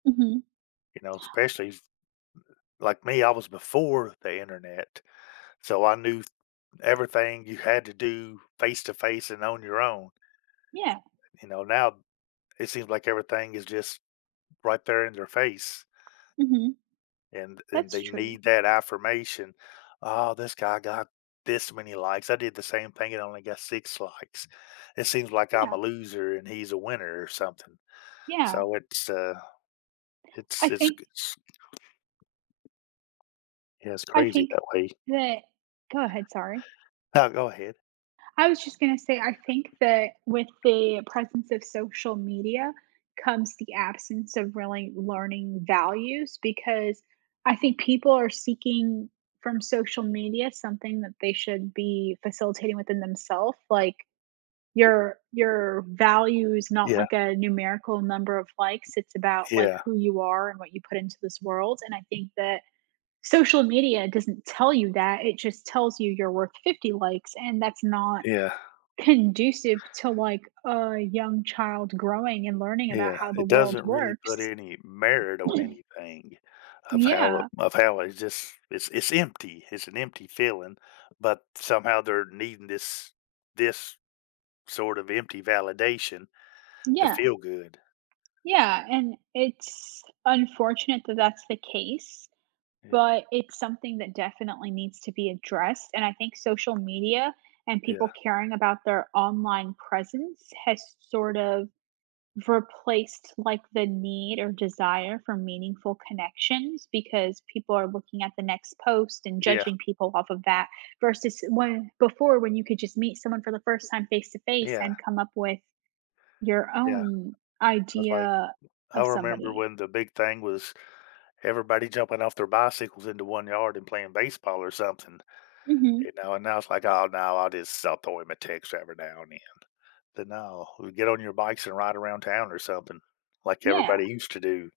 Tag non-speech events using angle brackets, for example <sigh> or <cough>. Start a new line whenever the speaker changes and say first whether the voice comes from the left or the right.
right: Mhm.
left: You know, especially s like me, I was before the internet, so I knew everything you had to do face-to-face and on your own.
right: Yeah.
left: You know, now, it seems like everything is just right there in their face
right: Mhm.
left: and and
right: That's
left: they
right: true.
left: need that affirmation. "Ah, this guy got this many likes. I did the same thing, it only got 6 likes. It seems like I'm a
right: Yeah.
left: loser and he's a winner," or something.
right: Yeah.
left: So it's uh, it's
right: I
left: it's
right: think
left: g it's Yeah, it's
right: I
left: crazy
right: think
left: that way.
right: that Go ahead, sorry.
left: Oh, go ahead.
right: I was just gonna say, I think that with the presence of social media comes the absence of really learning values because I think people are seeking from social media something that they should be facilitating within them self, like your your value is not
left: Yeah.
right: like a numerical number of likes, it's about, like,
left: Yeah.
right: who you are and what you put into this world, and I think that social media doesn't tell you that, it just tells you you're worth 50 likes, and that's not
left: Yeah.
right: conducive to, like, a young child growing and learning about
left: Yeah.
right: how the
left: It
right: world
left: doesn't really put
right: works.
left: any merit on
right: <clears throat>
left: anything of how
right: Yeah.
left: of how it's just it's it's empty, it's an empty feeling, but somehow they're needing this this sort of empty validation to
right: Yeah.
left: feel good.
right: Yeah, and it's unfortunate that that's the case,
left: Yeah.
right: but it's something that definitely needs to be addressed, and I think social media and
left: Yeah.
right: people caring about their online presence has sort of replaced, like, the need or desire for meaningful connections because people are looking at the next post and
left: Yeah.
right: judging people off of that versus when before when you could just meet someone for the first time face-to-face
left: Yeah.
right: and come up with your
left: Yeah.
right: own
left: It was like,
right: idea
left: I
right: of
left: remember
right: somebody.
left: when the big thing was everybody jumping off their bicycles into one yard and playing baseball or something, you
right: Mhm.
left: know, and now it's like, "Oh, no, I'll just I'll throw him a text every now and then." But no, you get on your bikes and ride around town or something like everybody
right: Yeah.
left: used to do.